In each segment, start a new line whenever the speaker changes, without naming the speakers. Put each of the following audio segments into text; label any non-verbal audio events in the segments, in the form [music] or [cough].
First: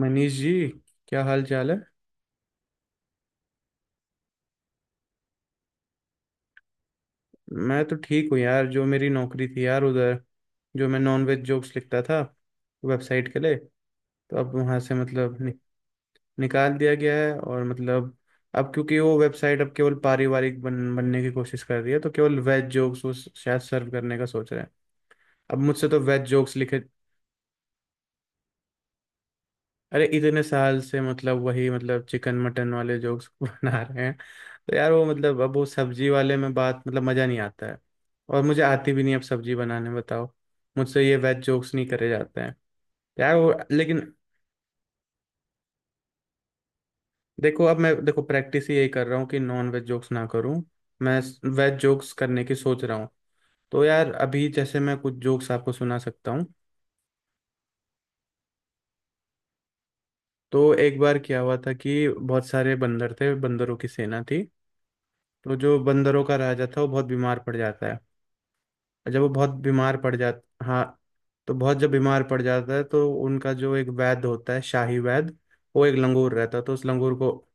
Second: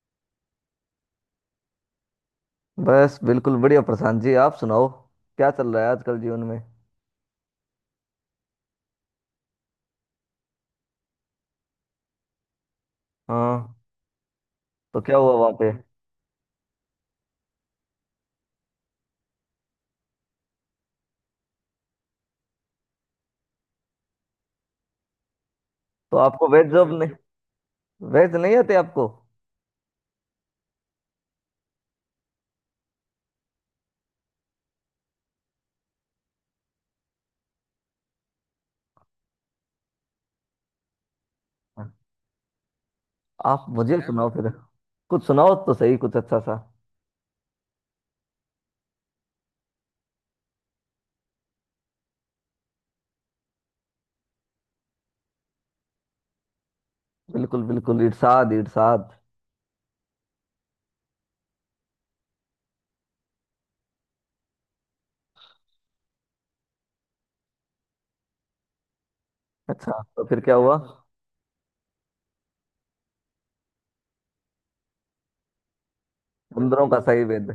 मनीष जी, क्या हाल चाल है।
बस बिल्कुल बढ़िया प्रशांत जी। आप सुनाओ, क्या चल रहा है आजकल जीवन में।
मैं तो ठीक हूँ यार। जो मेरी नौकरी थी यार उधर, जो मैं नॉनवेज जोक्स लिखता था वेबसाइट के लिए,
हाँ।
तो अब वहाँ से
तो क्या हुआ वहां पे।
निकाल दिया गया है। और अब क्योंकि वो वेबसाइट अब केवल पारिवारिक बनने की कोशिश कर रही है, तो केवल वेज जोक्स वो शायद सर्व करने का सोच रहे हैं। अब मुझसे तो
तो
वेज
आपको
जोक्स
वेज
लिखे।
जॉब नहीं? वेज नहीं आते आपको?
अरे इतने साल से वही चिकन मटन वाले जोक्स [laughs] बना रहे हैं। तो यार वो अब वो सब्जी वाले में बात मजा नहीं आता है। और मुझे आती भी नहीं अब सब्जी बनाने बताओ। मुझसे ये वेज जोक्स नहीं करे जाते हैं यार वो,
आप मुझे
लेकिन
सुनाओ फिर। कुछ सुनाओ तो सही, कुछ अच्छा सा।
देखो, अब मैं देखो प्रैक्टिस ही यही कर रहा हूँ कि नॉन वेज जोक्स ना करूँ। मैं वेज जोक्स करने की सोच रहा हूँ। तो यार अभी जैसे मैं कुछ जोक्स आपको सुना सकता हूँ।
बिल्कुल बिल्कुल, इरशाद इरशाद।
तो एक बार क्या हुआ था कि बहुत सारे बंदर थे, बंदरों की सेना थी। तो जो बंदरों का राजा था वो बहुत बीमार पड़ जाता है। और जब वो बहुत बीमार
अच्छा,
पड़
तो फिर क्या
जाता,
हुआ।
हाँ, तो बहुत जब बीमार पड़ जाता है तो उनका जो एक वैद्य होता है, शाही वैद्य, वो एक लंगूर रहता है। तो उस
बंदरों का
लंगूर
सही
को,
वेद?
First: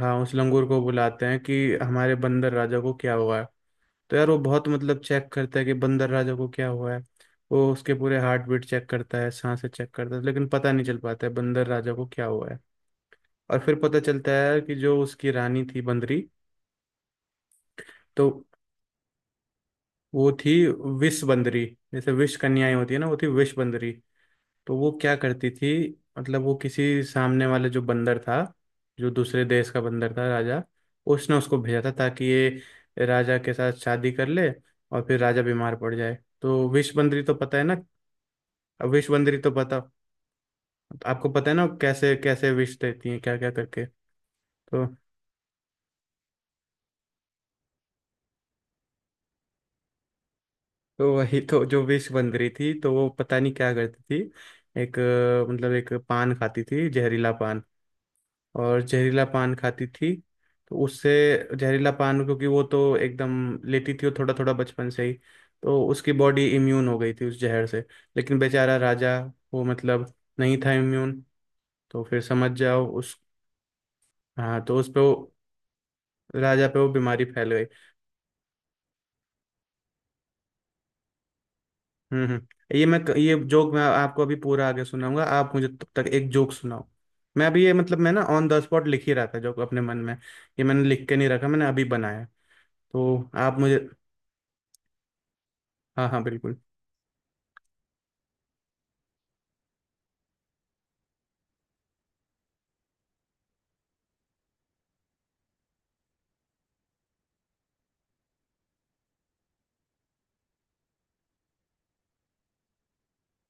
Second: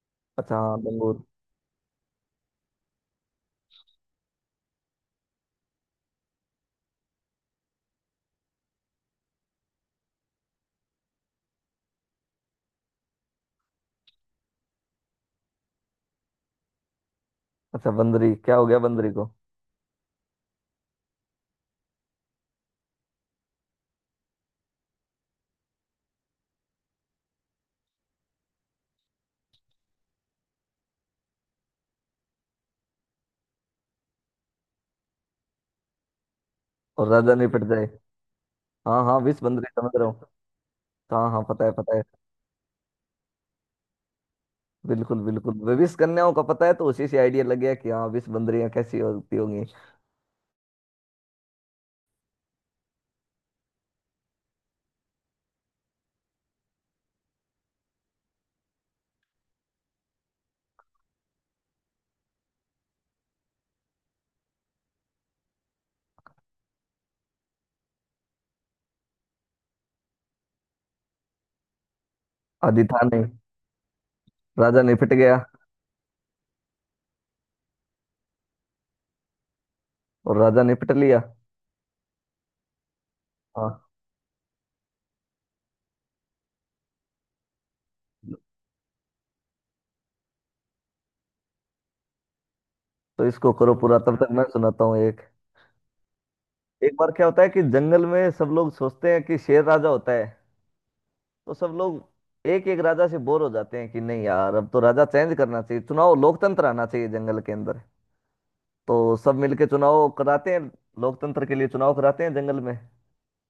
हाँ, उस
अच्छा,
लंगूर
हाँ,
को
बंगूर।
बुलाते हैं कि हमारे बंदर राजा को क्या हुआ है। तो यार वो बहुत चेक करता है कि बंदर राजा को क्या हुआ है। वो उसके पूरे हार्ट बीट चेक करता है, सांसें चेक करता है, लेकिन पता नहीं चल पाता है बंदर राजा को क्या हुआ है। और फिर पता चलता है कि जो उसकी रानी थी बंदरी,
अच्छा, बंदरी,
तो
क्या हो गया बंदरी को।
वो थी विष बंदरी। जैसे विष कन्याएं होती है ना, वो थी विष बंदरी। तो वो क्या करती थी, वो किसी सामने वाले जो बंदर था, जो दूसरे देश का बंदर था राजा, उसने उसको भेजा था ताकि ये राजा के साथ शादी कर ले और फिर राजा बीमार पड़ जाए। तो विष
और
बंदरी तो
राजा नहीं
पता है
पिट
ना।
जाए?
अब
हाँ
विष
हाँ,
बंदरी
विष
तो
बंदरी,
पता,
समझ रहा हूँ।
आपको
हाँ हाँ,
पता है
पता
ना
है पता है।
कैसे कैसे विष देती है, क्या क्या करके। तो
बिल्कुल बिल्कुल, विष कन्याओं का पता है, तो उसी से आइडिया लग गया कि हाँ, विष बंदरियां कैसी होती होंगी।
तो वही, तो जो विष बंदरी थी, तो वो पता नहीं क्या करती थी। एक अ, मतलब एक पान खाती थी, जहरीला पान। और जहरीला पान खाती थी, तो उससे जहरीला पान, क्योंकि वो तो एकदम लेती थी वो थोड़ा थोड़ा बचपन से ही, तो उसकी बॉडी इम्यून हो गई थी उस जहर से। लेकिन बेचारा राजा वो नहीं था इम्यून। तो फिर समझ
आदि
जाओ
था
उस
नहीं?
हाँ, तो
राजा
उस पे वो,
निपट गया।
राजा पे वो बीमारी फैल गई।
और राजा निपट लिया।
हम्म हम्म ये मैं, ये जोक मैं
हाँ।
आपको अभी पूरा आगे सुनाऊंगा, आप मुझे तब तक एक जोक सुनाओ। मैं अभी ये मैं ना ऑन द स्पॉट लिख ही रहा था जोक अपने मन में, ये मैंने लिख के नहीं रखा, मैंने अभी बनाया।
तो
तो
इसको
आप
करो
मुझे,
पूरा, तब तक मैं सुनाता हूँ एक।
हाँ हाँ, बिल्कुल।
एक बार क्या होता है कि जंगल में सब लोग सोचते हैं कि शेर राजा होता है। तो सब लोग एक एक राजा से बोर हो जाते हैं कि नहीं यार, अब तो राजा चेंज करना चाहिए, चुनाव लोकतंत्र आना चाहिए जंगल के अंदर। तो सब मिलके चुनाव कराते हैं। लोकतंत्र के लिए चुनाव कराते हैं जंगल में।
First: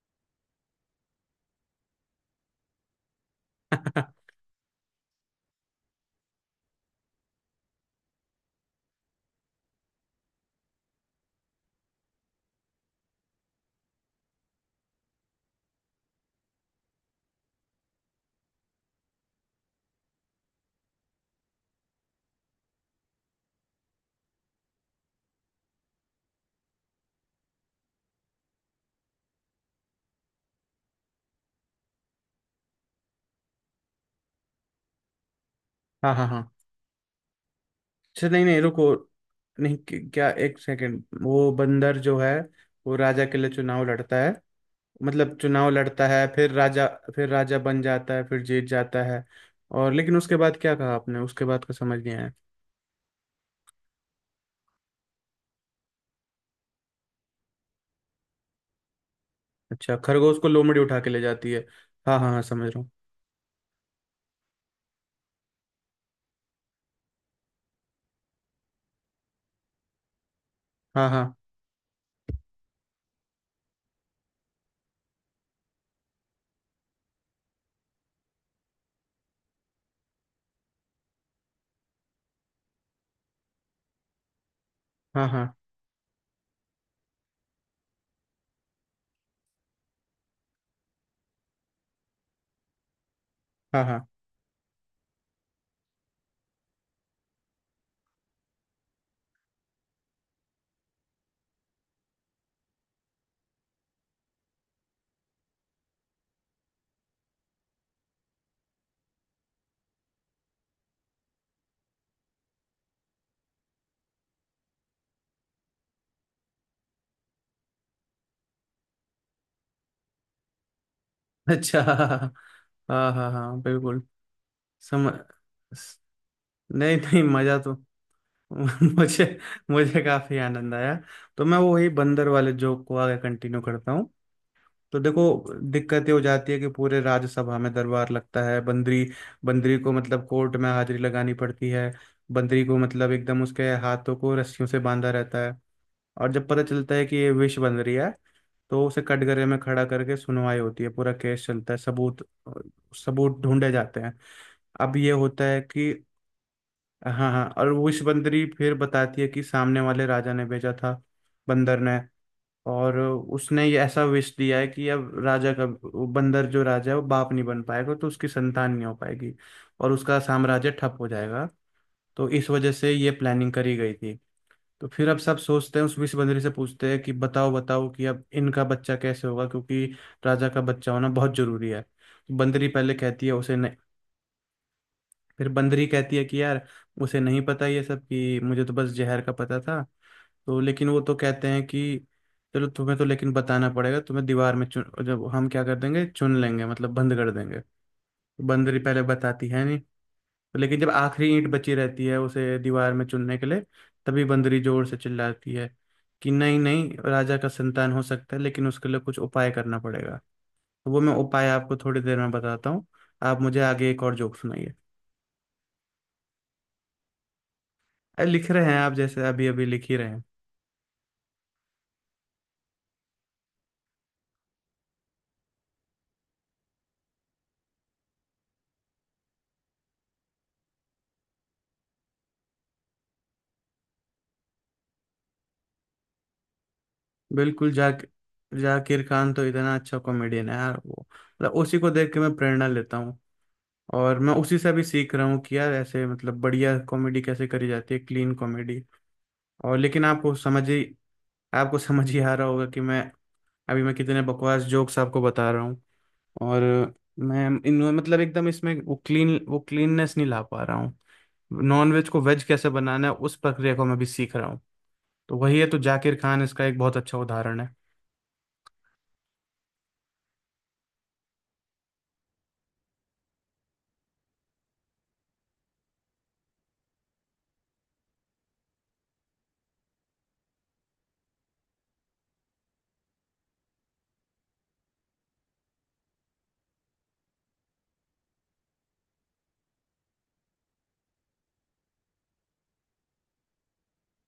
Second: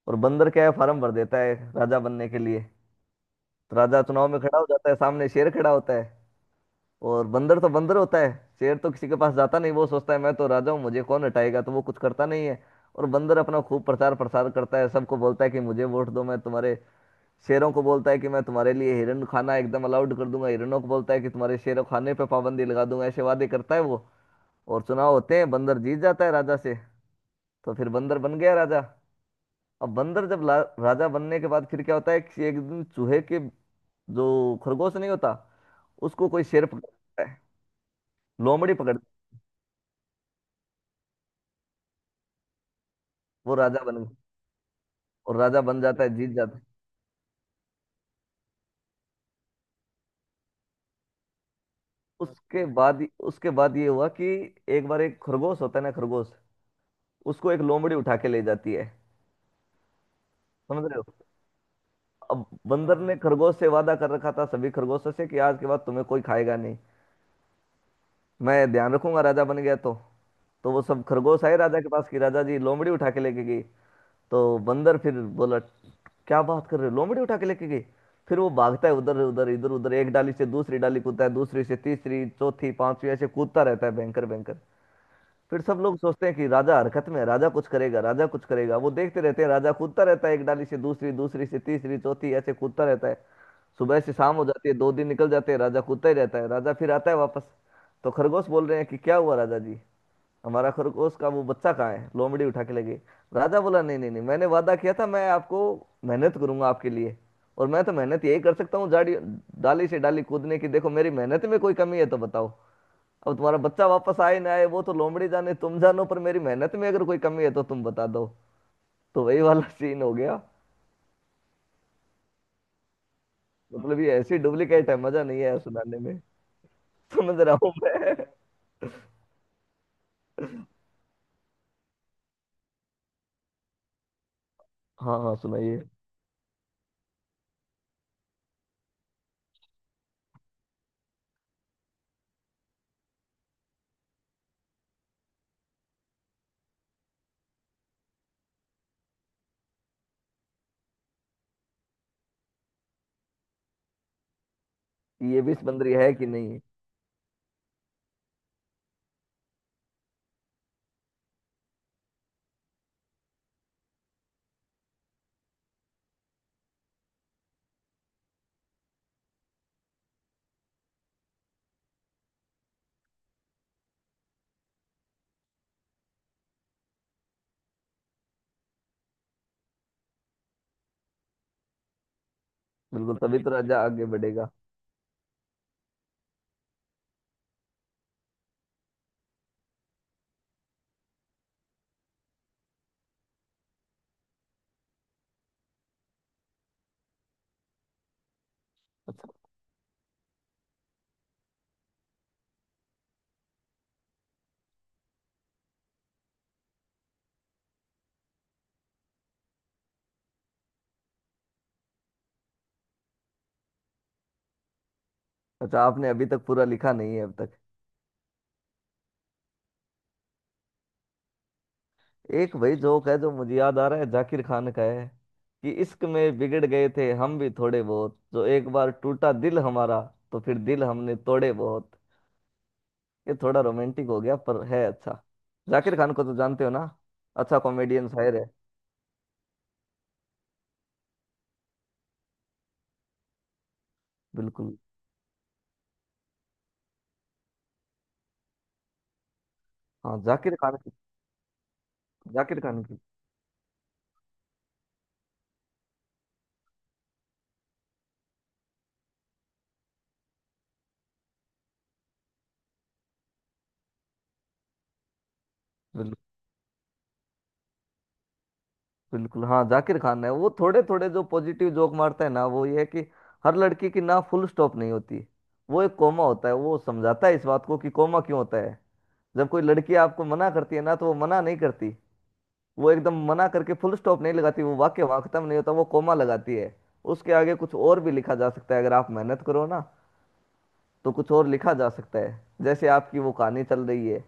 और बंदर क्या है, फार्म भर देता है राजा बनने के लिए। तो राजा चुनाव में खड़ा हो जाता है, सामने शेर खड़ा होता है। और बंदर तो बंदर होता है। शेर तो किसी के पास जाता नहीं, वो सोचता है मैं तो राजा हूँ, मुझे कौन हटाएगा, तो वो कुछ करता नहीं है। और बंदर अपना खूब प्रचार प्रसार करता है, सबको बोलता है कि मुझे वोट दो, मैं तुम्हारे शेरों को बोलता है कि मैं तुम्हारे लिए हिरण खाना एकदम अलाउड कर दूंगा, हिरणों को बोलता है कि तुम्हारे शेरों खाने पर पाबंदी लगा दूंगा, ऐसे वादे करता है वो। और चुनाव होते हैं, बंदर जीत जाता है राजा से। तो फिर बंदर बन गया राजा। अब बंदर जब राजा बनने के बाद फिर क्या होता है कि एक दिन चूहे के, जो, खरगोश नहीं होता,
हाँ हाँ
उसको कोई
हाँ,
शेर पकड़ता है,
अच्छा, नहीं नहीं
लोमड़ी
रुको।
पकड़ती।
नहीं क- क्या एक सेकंड, वो बंदर जो है वो राजा के लिए
वो
चुनाव
राजा बन गया,
लड़ता है,
और राजा
चुनाव
बन जाता
लड़ता
है,
है
जीत
फिर
जाता है।
राजा, फिर राजा बन जाता है, फिर जीत जाता है। और लेकिन उसके बाद क्या कहा आपने, उसके बाद का समझ नहीं आया।
उसके बाद, उसके बाद ये हुआ कि एक बार एक खरगोश होता है ना, खरगोश, उसको एक लोमड़ी उठा के ले जाती है।
अच्छा, खरगोश को लोमड़ी
समझ रहे
उठा के
हो।
ले जाती है। हाँ हाँ हाँ,
अब
समझ रहा हूँ।
बंदर ने खरगोश से वादा कर रखा था, सभी खरगोशों से, कि आज के बाद तुम्हें कोई खाएगा नहीं, मैं ध्यान रखूंगा राजा बन गया तो। तो वो सब
हाँ हाँ
खरगोश आए राजा के पास कि राजा जी, लोमड़ी उठा के लेके गई। तो बंदर फिर बोला, क्या बात कर रहे हो, लोमड़ी उठा के लेके गई। फिर वो भागता है उधर उधर इधर उधर, एक डाली से दूसरी डाली कूदता है, दूसरी से तीसरी, चौथी, पांचवी, ऐसे कूदता रहता है भयंकर भयंकर।
हाँ। हाँ
फिर सब लोग सोचते हैं कि राजा हरकत में है, राजा कुछ करेगा, राजा कुछ करेगा, वो देखते रहते हैं, राजा कूदता रहता है एक डाली से दूसरी, दूसरी से तीसरी, चौथी, ऐसे कूदता रहता है।
हाँ
सुबह
हाँ।
से शाम हो जाती है, दो दिन निकल जाते हैं, राजा कूदता ही रहता है, राजा फिर आता है वापस। तो खरगोश बोल रहे हैं कि क्या हुआ राजा जी, हमारा खरगोश का वो बच्चा कहाँ है, लोमड़ी उठा के ले गई। राजा बोला, नहीं नहीं नहीं, मैंने वादा किया था, मैं आपको मेहनत करूंगा आपके लिए। और मैं तो मेहनत यही कर सकता हूँ, जाड़ी, डाली से डाली कूदने की, देखो मेरी मेहनत में कोई कमी है तो बताओ। अब तुम्हारा बच्चा वापस आए ना आए, वो तो लोमड़ी जाने तुम जानो, पर मेरी मेहनत में अगर कोई कमी है तो तुम बता दो। तो वही वाला सीन हो गया।
[laughs] अच्छा, हाँ हाँ। हाँ हाँ, हाँ, हाँ,
मतलब
बिल्कुल।
ये ऐसी डुप्लीकेट है,
समझ,
मजा नहीं है सुनाने में।
नहीं नहीं,
समझ रहा
मजा
हूँ
तो
मैं।
[laughs] मुझे मुझे काफी आनंद आया। तो मैं वो वही बंदर वाले जोक को आगे कंटिन्यू करता हूँ। तो
हाँ
देखो,
हाँ, सुनाइए।
दिक्कत ये हो जाती है कि पूरे राज्यसभा में दरबार लगता है बंदरी, बंदरी को कोर्ट में हाजिरी लगानी पड़ती है। बंदरी को एकदम उसके हाथों को रस्सियों से बांधा रहता है। और जब पता चलता है कि ये विष बंदरी है, तो उसे कटघरे में खड़ा करके सुनवाई होती है, पूरा केस चलता है, सबूत सबूत ढूंढे जाते हैं। अब ये
ये
होता
भी
है कि,
बंदरी है कि नहीं है?
हाँ हाँ हाँ, और वो विषबंदरी फिर बताती है कि सामने वाले राजा ने भेजा था बंदर ने, और उसने ये ऐसा विष दिया है कि अब राजा का वो बंदर जो राजा है वो बाप नहीं बन पाएगा, तो उसकी संतान नहीं हो पाएगी और उसका साम्राज्य ठप हो जाएगा। तो इस वजह से ये प्लानिंग करी गई थी। तो फिर अब सब सोचते हैं, उस विषबंदरी से पूछते हैं कि बताओ बताओ कि अब इनका बच्चा कैसे होगा, क्योंकि राजा का बच्चा होना बहुत जरूरी है। तो बंदरी पहले
बिल्कुल,
कहती है
तभी तो
उसे,
राजा आगे बढ़ेगा।
फिर बंदरी कहती है कि यार उसे नहीं पता ये सब, कि मुझे तो बस जहर का पता था। तो लेकिन वो तो कहते हैं कि चलो तुम्हें तो लेकिन बताना पड़ेगा, तुम्हें दीवार में चुन, जब हम क्या कर देंगे, चुन लेंगे, बंद कर देंगे। तो बंदरी पहले
अच्छा।
बताती है नहीं, तो लेकिन जब आखिरी ईंट बची रहती है उसे दीवार में चुनने के लिए, तभी बंदरी जोर से चिल्लाती है कि नहीं नहीं, राजा का संतान हो सकता है लेकिन उसके लिए कुछ उपाय करना पड़ेगा। तो वो मैं उपाय आपको थोड़ी देर में बताता हूँ, आप मुझे आगे एक और जोक सुनाइए।
अच्छा, आपने अभी तक पूरा लिखा नहीं है अब तक?
अरे लिख रहे हैं, आप जैसे अभी अभी लिख ही रहे हैं।
एक वही जोक है जो मुझे याद आ रहा है, जाकिर खान का है, कि इश्क में बिगड़ गए थे हम भी थोड़े बहुत, जो एक बार टूटा दिल हमारा, तो फिर दिल हमने तोड़े बहुत। ये थोड़ा रोमांटिक हो गया, पर है अच्छा। जाकिर खान को तो जानते हो ना? अच्छा
बिल्कुल,
कॉमेडियन शायर है।
जाकिर खान तो इतना अच्छा कॉमेडियन है यार, वो उसी को देख के मैं प्रेरणा लेता हूँ। और मैं उसी से
बिल्कुल।
भी सीख रहा हूँ कि यार ऐसे बढ़िया कॉमेडी कैसे करी जाती है, क्लीन कॉमेडी। और लेकिन
हाँ,
आपको
जाकिर
समझ
खान
ही,
की।
आपको [laughs] समझ ही आ रहा
जाकिर
होगा कि
खान की।
मैं अभी मैं कितने बकवास जोक्स आपको बता रहा हूँ। और मैं इन एकदम इसमें वो क्लीन, वो क्लीननेस नहीं ला पा रहा हूँ। नॉन वेज को वेज कैसे बनाना है, उस प्रक्रिया को मैं भी सीख रहा हूँ। तो वही है, तो जाकिर खान इसका एक बहुत अच्छा उदाहरण है।
बिल्कुल। हाँ, जाकिर खान है, वो थोड़े थोड़े जो पॉजिटिव जोक मारता है ना, वो ये है कि हर लड़की की ना फुल स्टॉप नहीं होती, वो एक कोमा होता है। वो समझाता है इस बात को कि कोमा क्यों होता है। जब कोई लड़की आपको मना करती है ना, तो वो मना नहीं करती, वो एकदम मना करके फुल स्टॉप नहीं लगाती, वो वाक्य वहां खत्म नहीं होता, वो कोमा लगाती है। उसके आगे कुछ और भी लिखा जा सकता है अगर आप मेहनत करो ना, तो कुछ और लिखा जा सकता है, जैसे आपकी वो कहानी चल रही है।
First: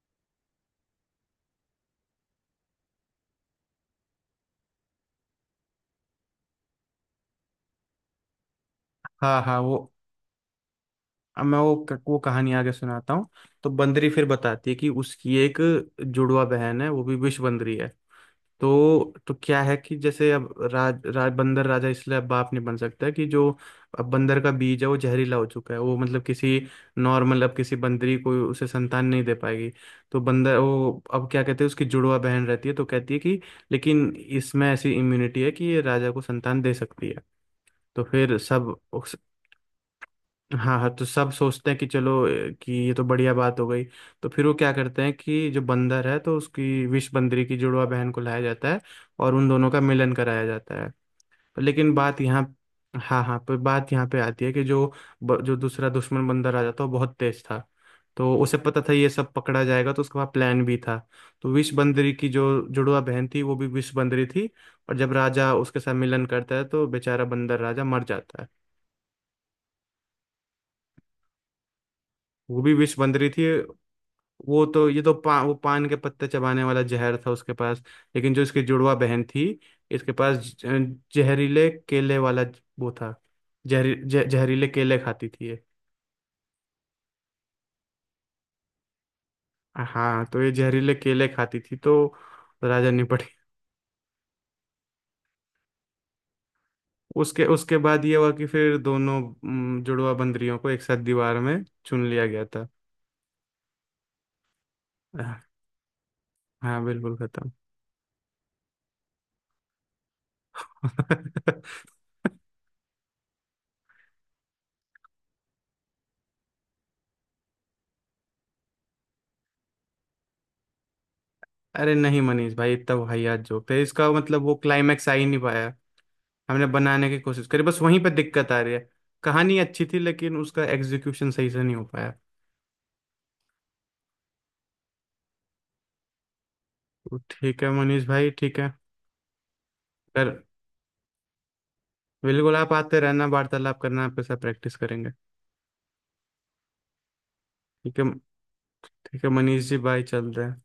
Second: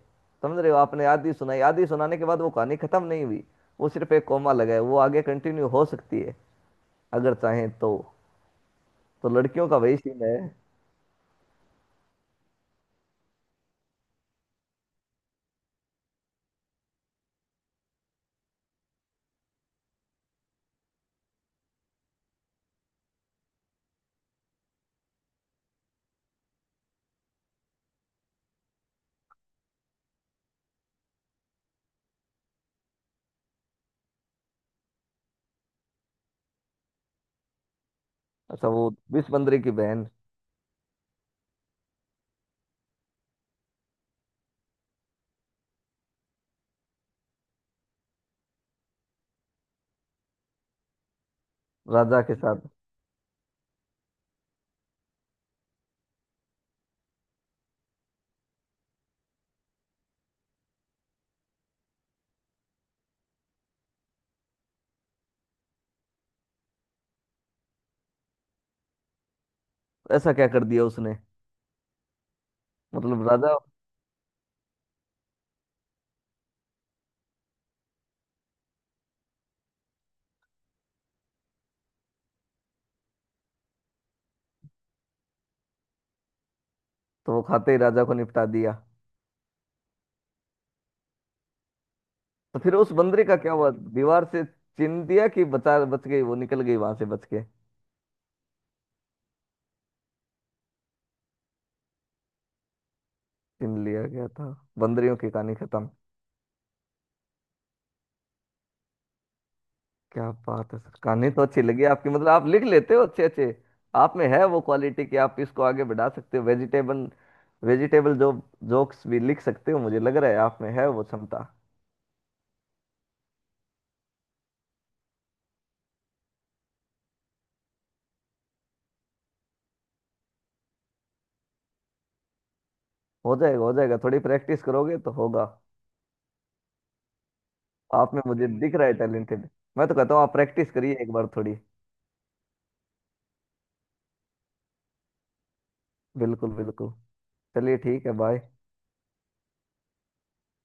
समझ रहे हो, आपने आधी सुनाई, आधी सुनाने के बाद वो कहानी खत्म नहीं हुई, वो सिर्फ एक कोमा लगा है, वो आगे कंटिन्यू हो सकती है अगर चाहें तो। तो
हाँ हाँ
लड़कियों
वो,
का वही सीन है।
अब मैं वो कहानी आगे सुनाता हूँ। तो बंदरी फिर बताती है कि उसकी एक जुड़वा बहन है, वो भी विष बंदरी है। तो क्या है कि जैसे अब राज बंदर राजा इसलिए अब बाप नहीं बन सकता है कि जो अब बंदर का बीज है वो जहरीला हो चुका है, वो किसी नॉर्मल अब किसी बंदरी को उसे संतान नहीं दे पाएगी। तो बंदर वो अब क्या कहते हैं, उसकी जुड़वा बहन रहती है तो कहती है कि लेकिन इसमें ऐसी इम्यूनिटी है कि ये राजा को संतान दे सकती है। तो फिर
अच्छा,
सब
वो विष बंदरी की बहन।
हाँ हाँ, तो सब सोचते हैं कि कि ये तो बढ़िया बात हो गई। तो फिर वो क्या करते हैं कि जो बंदर है तो उसकी विष बंदरी की जुड़वा बहन को लाया जाता है और उन दोनों का मिलन कराया जाता है। पर लेकिन
राजा
बात
के
यहाँ,
साथ।
हाँ हाँ, पर बात यहाँ पे आती है कि जो दूसरा दुश्मन बंदर आ जाता है वो बहुत तेज था, तो उसे पता था ये सब पकड़ा जाएगा तो उसके पास प्लान भी था। तो विष बंदरी की जो जुड़वा बहन थी वो भी विष बंदरी थी, और जब राजा उसके साथ मिलन करता है तो बेचारा बंदर राजा मर जाता है।
ऐसा क्या कर दिया उसने?
वो भी विष बन
मतलब
रही थी।
राजा।
वो तो ये तो पा, वो पान के पत्ते चबाने वाला जहर था उसके पास। लेकिन जो इसकी जुड़वा बहन थी, इसके पास जहरीले केले वाला वो था। जहरीले केले खाती थी ये।
तो वो खाते ही राजा को निपटा दिया।
हाँ, तो ये जहरीले केले खाती थी, तो
तो फिर
राजा
उस
निपट
बंदरी का
गया।
क्या हुआ। दीवार से छीन दिया कि बचा, बच गई वो, निकल गई वहां से बच के?
उसके उसके बाद ये हुआ कि फिर दोनों जुड़वा बंदरियों को एक साथ दीवार में चुन लिया गया था।
छीन लिया गया था। बंदरियों की कहानी खत्म।
हाँ बिल्कुल, खत्म।
क्या बात है सर, कहानी तो अच्छी लगी आपकी। मतलब
[laughs]
आप लिख लेते हो अच्छे अच्छे। आप में है वो क्वालिटी कि आप इसको आगे बढ़ा सकते हो। वेजिटेबल वेजिटेबल जो जोक्स भी लिख सकते हो, मुझे लग रहा है आप में है वो क्षमता।
अरे नहीं मनीष भाई, इतना वाहियात जोक थे, इसका मतलब वो क्लाइमैक्स आ ही नहीं पाया। हमने बनाने की कोशिश करी, बस वहीं पे दिक्कत आ रही है। कहानी अच्छी थी लेकिन उसका एग्जीक्यूशन सही से नहीं हो पाया।
हो जाएगा हो जाएगा, थोड़ी प्रैक्टिस करोगे तो होगा।
तो ठीक है मनीष
आप में
भाई,
मुझे
ठीक है।
दिख रहा है टैलेंटेड। मैं तो कहता हूँ
कर,
आप प्रैक्टिस करिए एक बार थोड़ी।
बिल्कुल, आप आते रहना, वार्तालाप करना आपके साथ, प्रैक्टिस करेंगे।
बिल्कुल बिल्कुल। चलिए
ठीक है,
ठीक है, बाय।
ठीक है मनीष जी, बाय, चल रहे हैं।